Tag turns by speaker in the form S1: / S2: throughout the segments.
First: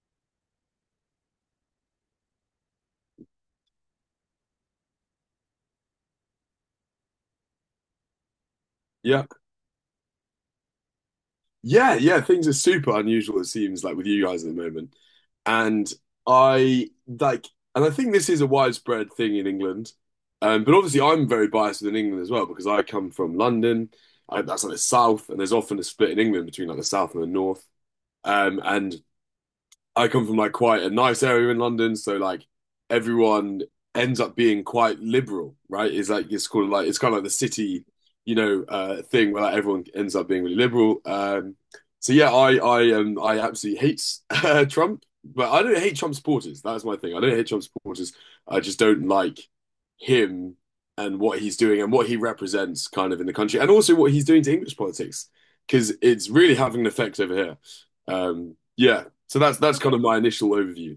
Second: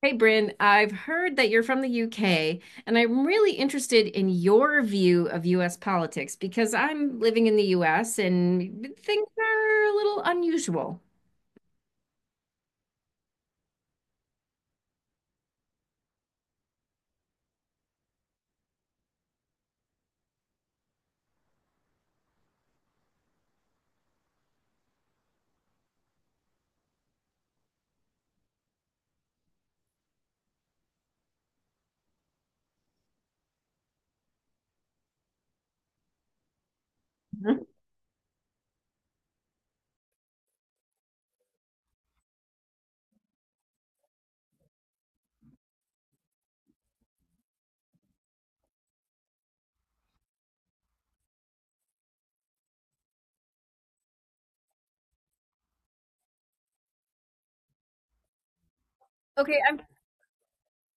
S1: Hey, Bryn, I've heard that you're from the UK, and I'm really interested in your view of US politics because I'm living in the US and
S2: Yeah.
S1: things are a little unusual.
S2: Yeah, yeah, things are super unusual, it seems like with you guys at the moment. And I like and I think this is a widespread thing in England. But obviously I'm very biased within England as well because I come from London. That's like the south, and there's often a split in England between like the south and the north. And I come from like quite a nice area in London, so like everyone ends up being quite liberal, right? It's like it's called like it's kind of like the
S1: Mhm.
S2: city, thing where like everyone ends up being really liberal. So yeah, I absolutely hate Trump, but I don't hate Trump supporters. That's my thing. I don't hate Trump supporters. I just don't like him and what he's doing and what he represents kind of in the country and also what he's doing to English politics because it's really having an effect over here. Yeah, so that's
S1: Okay,
S2: that's
S1: I'm
S2: kind of my initial overview.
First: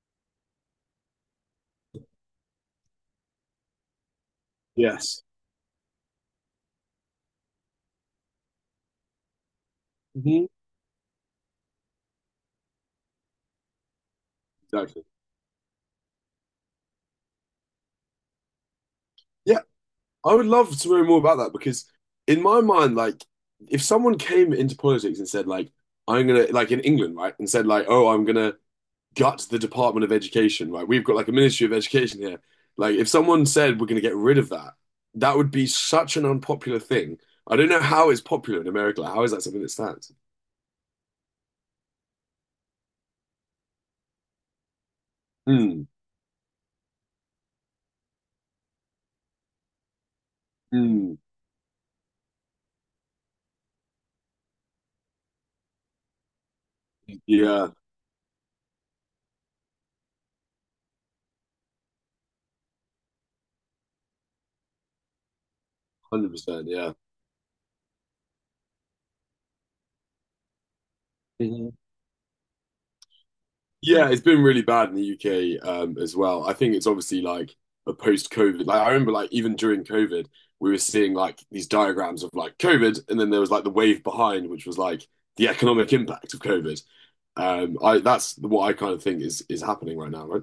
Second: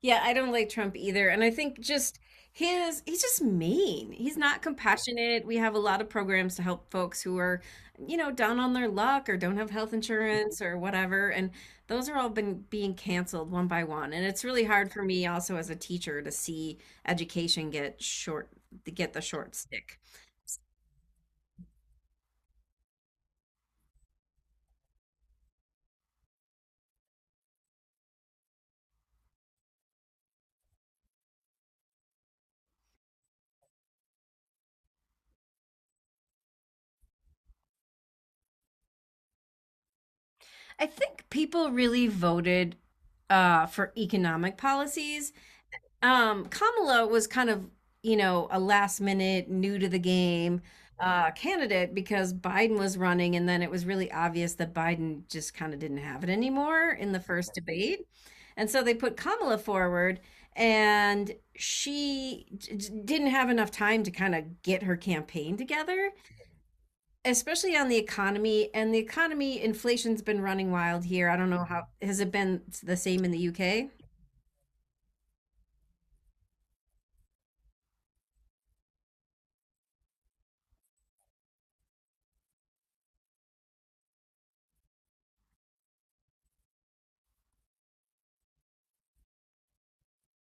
S1: Yeah, I don't like Trump either. And I think he's just mean. He's not
S2: Yes.
S1: compassionate. We have a lot of programs to help folks who are, you know, down on their luck or don't have health
S2: Mhm.
S1: insurance or whatever. And those are all been being canceled one by one. And it's really hard for
S2: Exactly.
S1: me also as a teacher to see education to get the short
S2: Yeah,
S1: stick.
S2: I would love to know more about that because in my mind, like if someone came into politics and said like I'm gonna like in England, right, and said like, oh, I'm gonna gut the Department of Education, right? We've got like a Ministry of Education here. Like if someone said we're gonna get rid of that, that would be such an unpopular thing. I don't know how it's popular in America. Like, how is that something that stands?
S1: I think people really voted for economic policies
S2: Mm,
S1: um Kamala was kind of, you know, a last minute new to the game
S2: mm,
S1: candidate because Biden was running, and then it was really obvious that Biden just kind of didn't have it anymore in the first
S2: yeah,
S1: debate. And so they put Kamala forward, and didn't have enough time to kind of get her campaign together,
S2: 100%, yeah.
S1: especially on the economy. And the economy, inflation's been running wild here. I don't know how, has it been the same in the UK?
S2: Yeah, it's been really bad in the UK as well. I think it's obviously like a post-COVID. Like I remember, like even during COVID, we were seeing like these diagrams of like COVID, and then there was like the wave behind, which was like the economic impact of COVID. I that's what I kind of think is happening right now, right?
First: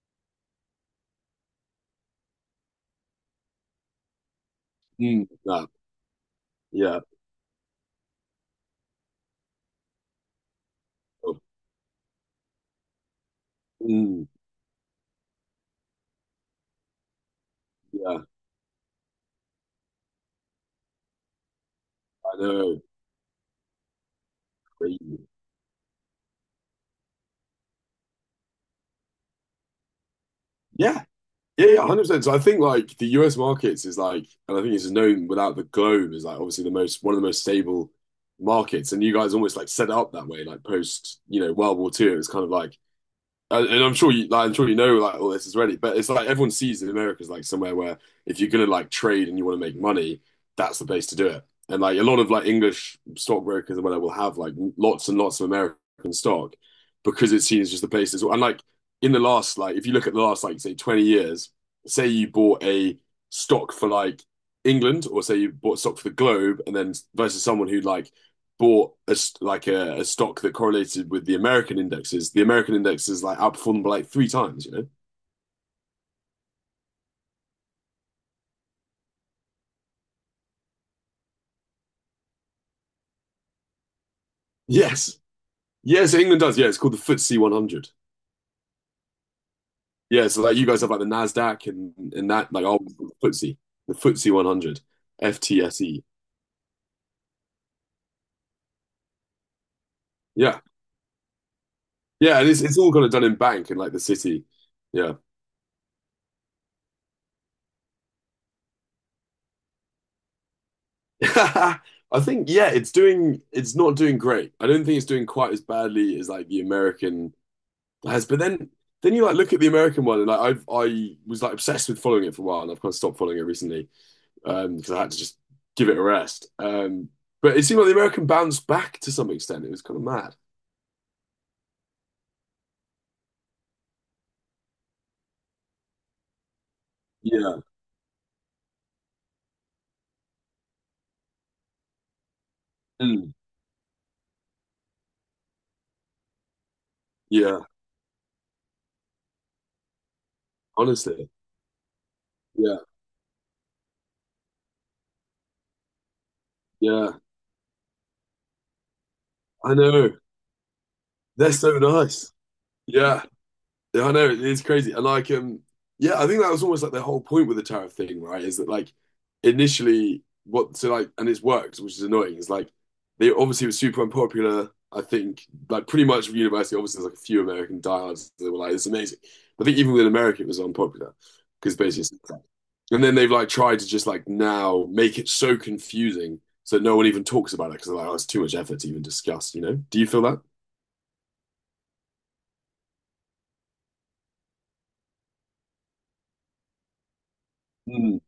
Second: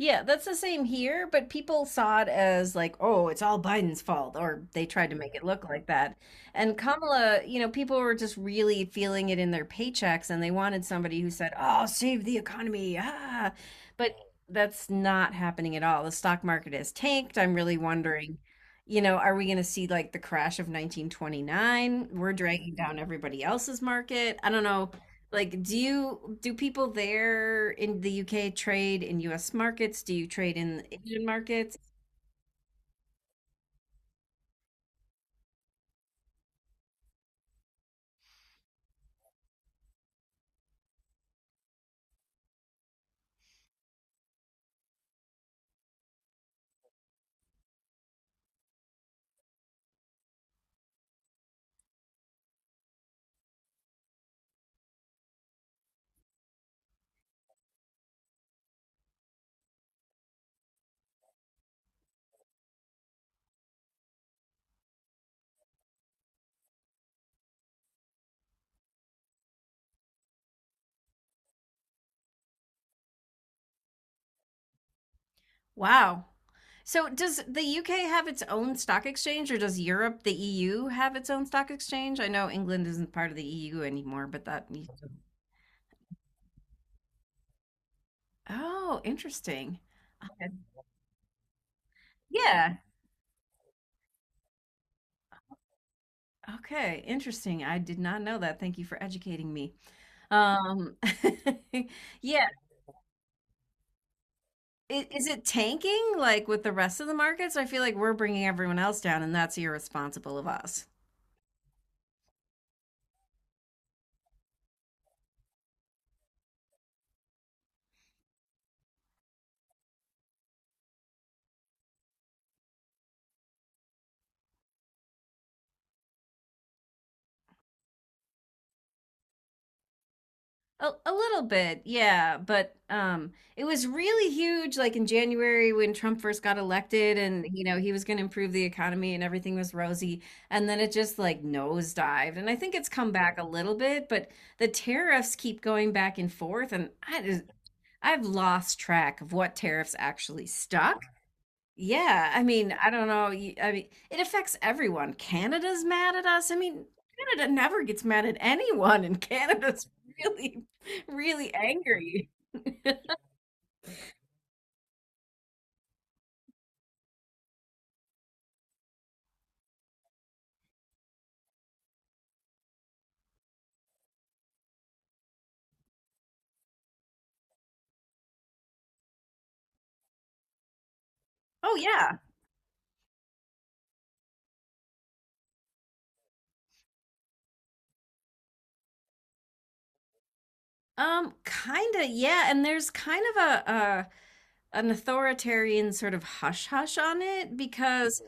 S1: Yeah, that's the same here, but people saw it as like, oh, it's all Biden's fault, or they tried to
S2: Mm,
S1: make it look
S2: yeah,
S1: like that. And
S2: yeah.
S1: Kamala, you know, people were just really feeling it in their paychecks, and they wanted somebody who
S2: Oh.
S1: said, oh, save the economy. Ah. But
S2: Mm,
S1: that's not happening at all. The stock market has tanked. I'm really
S2: yeah.
S1: wondering, you know, are we going to see like the crash of 1929? We're
S2: I
S1: dragging
S2: know.
S1: down everybody else's market. I don't know
S2: Crazy.
S1: like, do people there in the UK trade in US markets? Do you trade in
S2: Yeah,
S1: Asian
S2: yeah,
S1: markets?
S2: yeah, 100%. So I think like the US markets is like, and I think it's known without the globe is like obviously the most one of the most stable markets. And you guys almost like set it up that way, like post, World War II. It was kind of like and I'm sure you know, like all this is already, but it's like everyone sees that America is like somewhere where if you're gonna like trade and you want to make money, that's the place to do it. And like a lot of like English stockbrokers and whatever will have like lots and lots of American stock because it's seen as just the place as well. And like in the last like if you look at the last like say 20 years, say you bought a stock for like England or say you bought stock for the Globe and then versus someone who like bought a stock that correlated with the American indexes like outperformed by like three times, you know?
S1: Wow. So does the UK have its own stock exchange, or does Europe, the EU, have its own stock exchange? I know England isn't part of the EU anymore, but that used to-
S2: Yes. Yes, England does. Yeah, it's called the FTSE 100.
S1: Oh, interesting.
S2: Yeah, so
S1: Okay.
S2: like you guys have like the Nasdaq and that like
S1: Yeah.
S2: oh FTSE, the FTSE 100, FTSE.
S1: Okay, interesting. I did not know that. Thank you for educating me.
S2: Yeah,
S1: Um,
S2: yeah,
S1: yeah,
S2: and it's all kind of done in bank and like the city.
S1: I-
S2: Yeah,
S1: Is it tanking like with the rest of the markets? I feel like we're bringing everyone else down, and that's irresponsible of us.
S2: I think yeah, it's not doing great. I don't think it's doing quite as badly as like the American has, but then you like look at the American one, and like I was like obsessed with following it for a while, and I've kind of stopped following it recently because I had to just give it a rest. But it seemed like the American bounced back to some extent. It was kind of mad.
S1: A little bit, yeah, but it was really huge, like in January when Trump first got elected, and
S2: Yeah.
S1: you know he was going to improve the economy and everything was rosy, and then it just like nosedived. And I think it's come
S2: Mm.
S1: back a little bit, but the tariffs keep going back and forth, and
S2: Yeah.
S1: I've lost track of what tariffs actually stop.
S2: Honestly.
S1: Yeah, I mean,
S2: Yeah.
S1: I don't know. I mean, it affects everyone. Canada's mad at us. I mean,
S2: Yeah.
S1: Canada never gets mad at anyone, and
S2: I
S1: Canada's
S2: know.
S1: really,
S2: They're
S1: really
S2: so
S1: angry.
S2: nice. Yeah. Yeah, I know it is crazy, and like, yeah, I think that was almost like the whole point with the tariff thing, right? Is that like initially what so like, and it's worked, which is annoying. Is like they obviously were super unpopular. I think like pretty much from university, obviously there's like a few American diehards that were like, "It's amazing." But I think even within America, it was unpopular because
S1: Oh
S2: basically,
S1: yeah.
S2: and then they've like tried to just like now make it so confusing so that no one even talks about it because they're like, "Oh, it's too much effort to even discuss." You know? Do you feel that?
S1: Kinda, yeah. And there's kind of an authoritarian sort of hush hush on it
S2: Mm,
S1: because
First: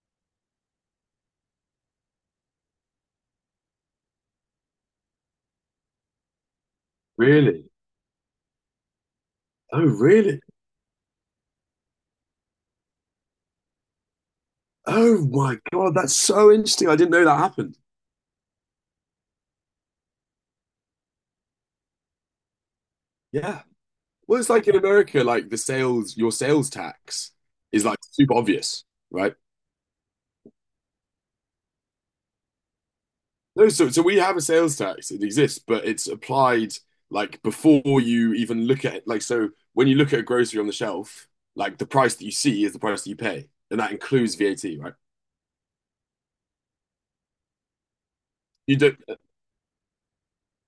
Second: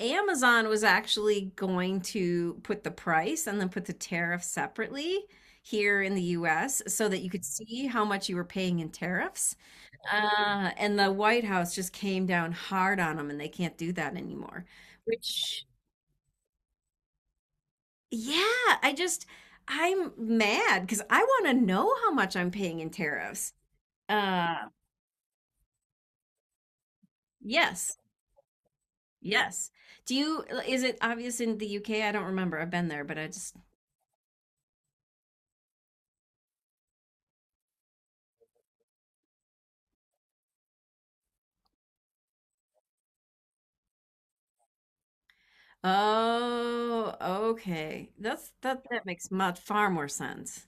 S1: Amazon was actually going to put the price and then put the tariff separately here in the US so that you could
S2: really?
S1: see how much you were paying in tariffs.
S2: Oh, really?
S1: And the White House just came down hard on them, and they can't do that anymore.
S2: Oh my
S1: Which,
S2: God, that's so interesting. I didn't know that happened.
S1: yeah, I'm mad because I want to know how much I'm paying in tariffs.
S2: Yeah. Well, it's
S1: Uh,
S2: like in America, like your sales tax is
S1: yes,
S2: like super obvious, right?
S1: yes. Do you, is it obvious in the UK? I don't remember. I've been there, but
S2: No, so we have a sales tax. It exists, but it's applied like before you even look at it. Like so when you look at a grocery on the shelf, like the price that you see is the price that you pay. And that includes VAT, right?
S1: oh, okay.
S2: You don't
S1: That makes far more sense.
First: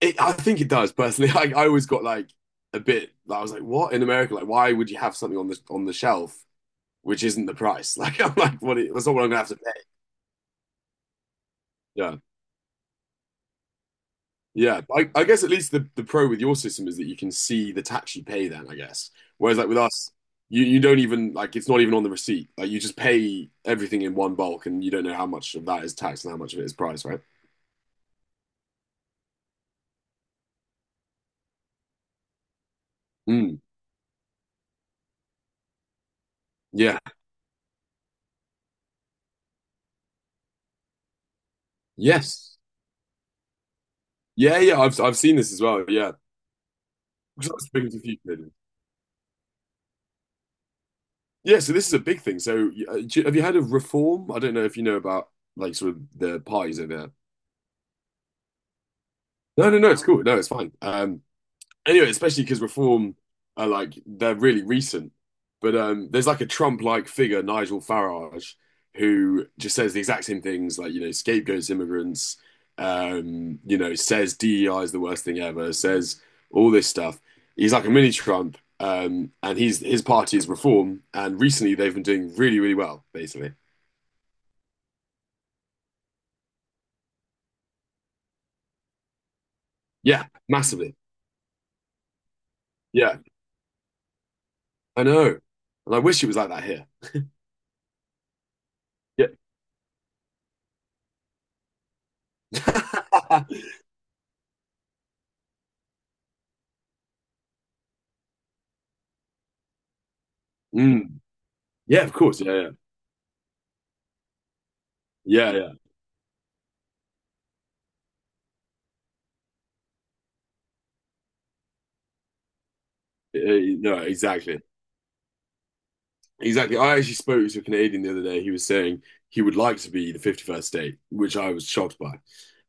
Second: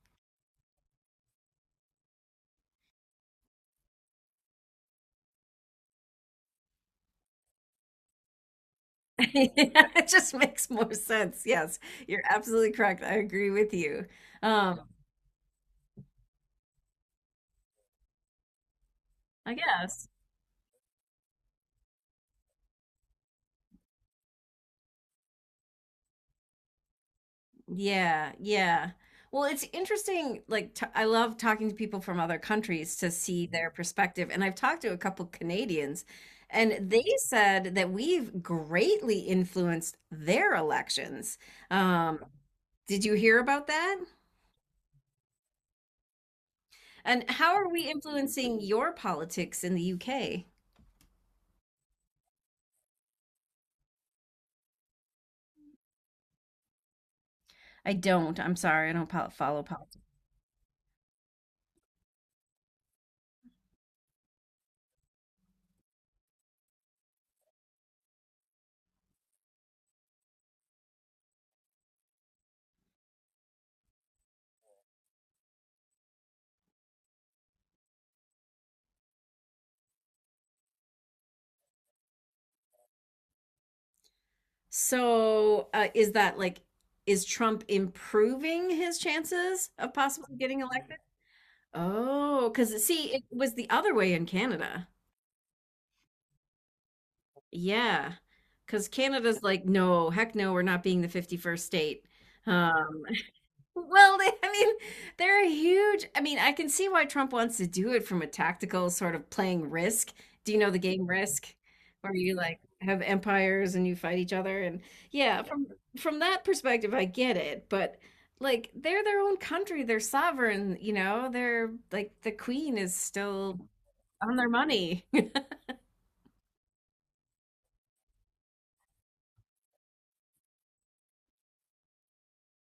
S2: it, I think it does personally. Like I always got like a bit like, I was like, what in America? Like why would you have something on the shelf which isn't the price. Like I'm like, what? That's not what I'm gonna have
S1: Yeah,
S2: to pay.
S1: it just makes more sense. Yes,
S2: Yeah,
S1: you're absolutely correct. I agree with you. Um,
S2: yeah. I guess at least the pro with your system is that you can see the tax you pay. Then I guess,
S1: I
S2: whereas like with
S1: guess.
S2: us, you don't even like it's not even on the receipt. Like you just pay everything in one bulk, and you don't know how much of that is tax and how much of it is price, right?
S1: Yeah, yeah. Well, it's interesting. Like, t I love talking to people from other countries to see
S2: Mm,
S1: their perspective. And I've talked to a couple Canadians, and
S2: yeah.
S1: they said that we've greatly influenced their elections. Um,
S2: Yes.
S1: did you hear about that?
S2: Yeah. Yeah. I've seen this as well. Yeah.
S1: And
S2: 'Cause
S1: how
S2: I
S1: are
S2: was
S1: we
S2: speaking to a few Canadians.
S1: influencing your politics in the UK?
S2: Yeah. So this is a big thing. So have you heard of reform? I don't know if you know about like sort of the parties over there.
S1: I don't. I'm sorry. I don't pol follow
S2: No, no, no.
S1: politics.
S2: It's cool. No, it's fine. Anyway, especially because reform are like they're really recent. But there's like a Trump-like figure, Nigel Farage, who just says the exact same things, like you know, scapegoats immigrants, says DEI is the worst thing ever, says all this stuff. He's like a mini Trump, and he's his party is Reform, and recently they've been doing really, really well, basically.
S1: So, is that like, is Trump improving his chances of
S2: Yeah,
S1: possibly getting
S2: massively.
S1: elected? Oh, because see,
S2: Yeah,
S1: it was the other way in Canada.
S2: I know, and I wish it was like that here.
S1: Yeah. Because
S2: Yeah.
S1: Canada's like, no, heck no, we're not being the 51st state. Um, Well, I mean, they're a huge. I mean, I can see why Trump wants to do it from a tactical sort of playing Risk. Do you know the game
S2: Mm.
S1: Risk,
S2: Yeah, of
S1: where you
S2: course. Yeah,
S1: like
S2: yeah,
S1: have empires and you fight each other? And yeah,
S2: yeah, yeah.
S1: from that perspective, I get it. But like, they're their own country. They're sovereign. You know, they're like the queen is still
S2: No,
S1: on their
S2: exactly.
S1: money.
S2: Exactly. I actually spoke to a Canadian the other day. He was saying he would like to be the 51st state, which I was shocked by.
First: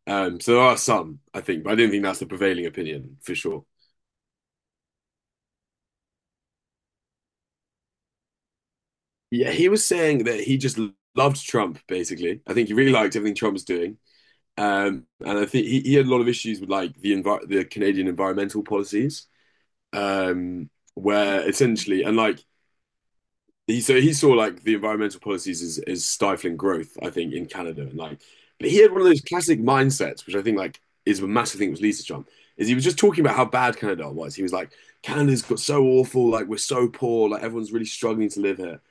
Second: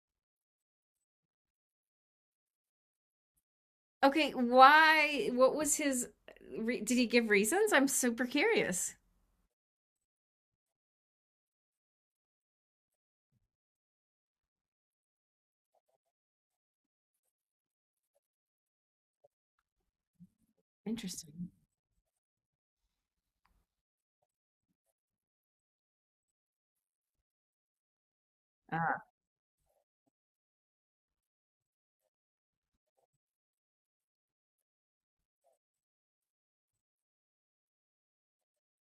S2: So there are some, I think, but I do not think that's the prevailing opinion for sure.
S1: Okay, why? What was his? Did he give reasons? I'm super curious.
S2: Yeah, he was saying that he just loved Trump, basically. I think he really liked everything Trump was doing. And I think he had a lot of issues with like the Canadian environmental policies, um, where
S1: Interesting.
S2: essentially, and like he saw like the environmental policies as stifling growth, I think, in Canada. And like but he had one of those classic mindsets, which I think like is a massive thing with Lisa Trump, is he was just talking about how bad Canada was. He was like, Canada's got so awful, like we're so poor, like everyone's really struggling to live here.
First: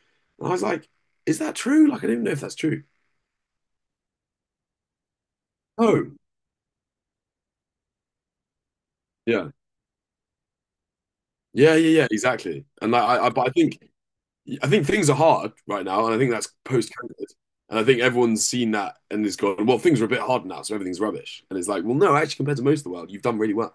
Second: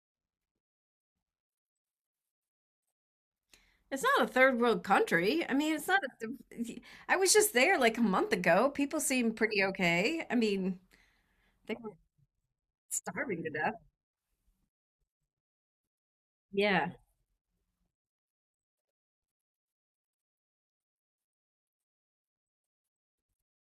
S2: And I was like, is that true? Like I don't even know if that's true.
S1: It's not a third world country. I mean, it's not
S2: Oh,
S1: a, I was just there like a month ago. People seem
S2: yeah.
S1: pretty okay. I mean,
S2: Yeah,
S1: they were
S2: yeah, yeah, exactly. And like
S1: starving to
S2: I
S1: death.
S2: think things are hard right now, and I think that's
S1: Yeah.
S2: post-COVID. And I think everyone's seen that and has gone, well, things are a bit hard now, so everything's rubbish. And it's like, well, no, actually, compared to most of the world, you've done really well.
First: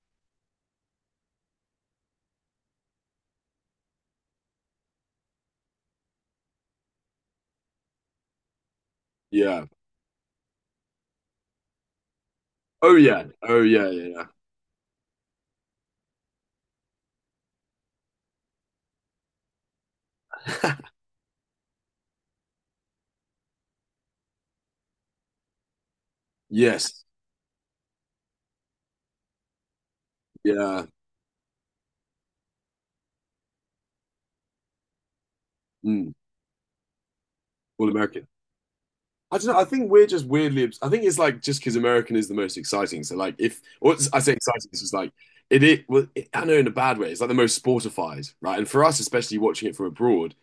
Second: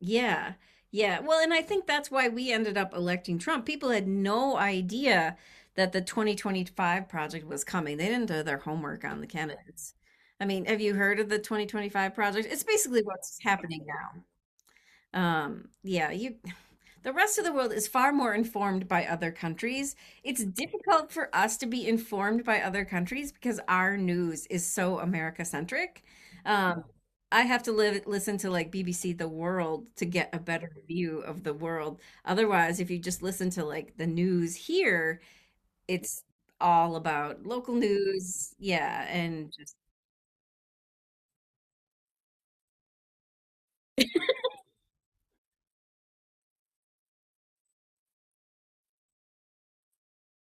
S1: Yeah. Yeah. Well, and I think that's why we ended up electing Trump. People had no idea that the 2025 project was coming. They didn't do their homework on the
S2: Yeah.
S1: candidates. I mean, have you heard of the 2025 project? It's
S2: Oh
S1: basically
S2: yeah.
S1: what's
S2: Oh
S1: happening
S2: yeah. Yeah.
S1: now.
S2: Yeah.
S1: Yeah, you the rest of the world is far more informed by other countries. It's difficult for us to be informed by other countries because our news is so America centric. Um,
S2: Yes.
S1: I have to listen to like BBC The World to get a better
S2: Yeah.
S1: view of the world. Otherwise, if you just listen to like the news here,
S2: Mm.
S1: it's all about local
S2: All American.
S1: news. Yeah.
S2: I don't
S1: And
S2: know. I
S1: just,
S2: think we're just weirdly. I think it's like just because American is the most exciting. So like, if or it's- I say exciting, it's just like it. I know in a bad way. It's like the most sportified, right? And for us, especially watching it from abroad,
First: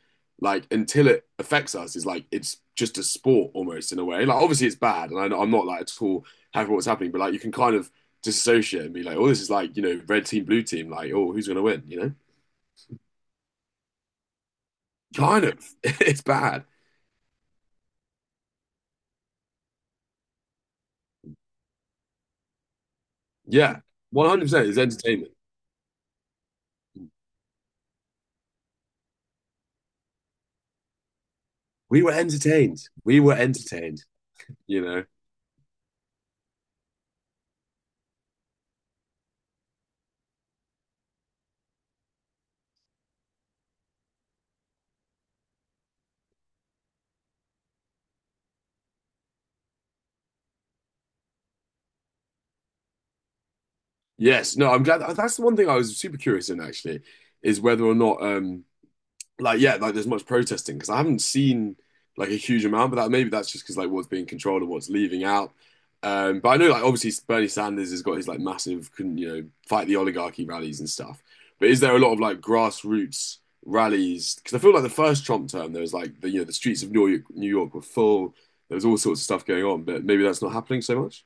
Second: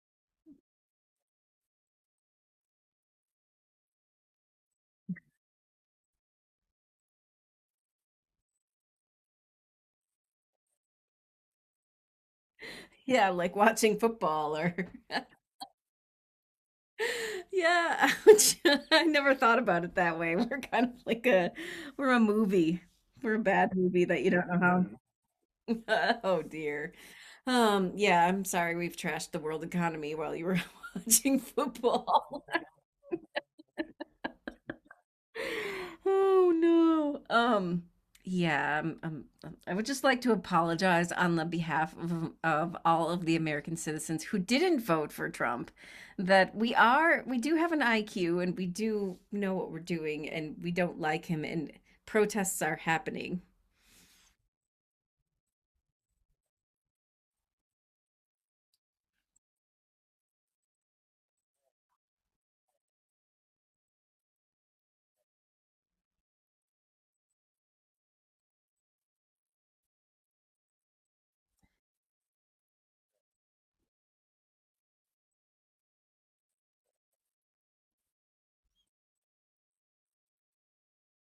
S2: like until it affects us, is like it's just a sport almost in a way. Like obviously it's bad, and I'm not like at all happy with what's happening. But like you can kind of disassociate and be like, oh, this is like red team, blue team. Like oh, who's gonna win? You know,
S1: yeah, like watching football or
S2: kind of. It's bad.
S1: yeah, ouch. I never thought about it that way. We're kind of like a we're a movie. We're a bad
S2: Yeah,
S1: movie that you don't know
S2: 100%. It's
S1: how.
S2: entertainment.
S1: Oh dear. Yeah, I'm sorry we've trashed the world economy while you were watching
S2: We were
S1: football.
S2: entertained. We were entertained. you know.
S1: Oh no. Yeah, I would just like to apologize on the behalf of all of the American citizens who didn't vote for Trump, that we do have an IQ, and we do know what we're doing, and we don't like him, and protests are happening.
S2: Yes, no, I'm glad that's the one thing I was super curious in actually, is whether or not like yeah, like there's much protesting because I haven't seen like a huge amount, but that maybe that's just because like what's being controlled and what's leaving out. But I know like obviously Bernie Sanders has got his like massive can you know fight the oligarchy rallies and stuff. But is there a lot of like grassroots rallies? Because I feel like the first Trump term there was like the you know the streets of New York were full. There was all sorts of stuff going on, but maybe that's not happening so much.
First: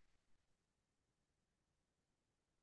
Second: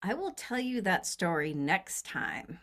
S1: I will tell you that story next time.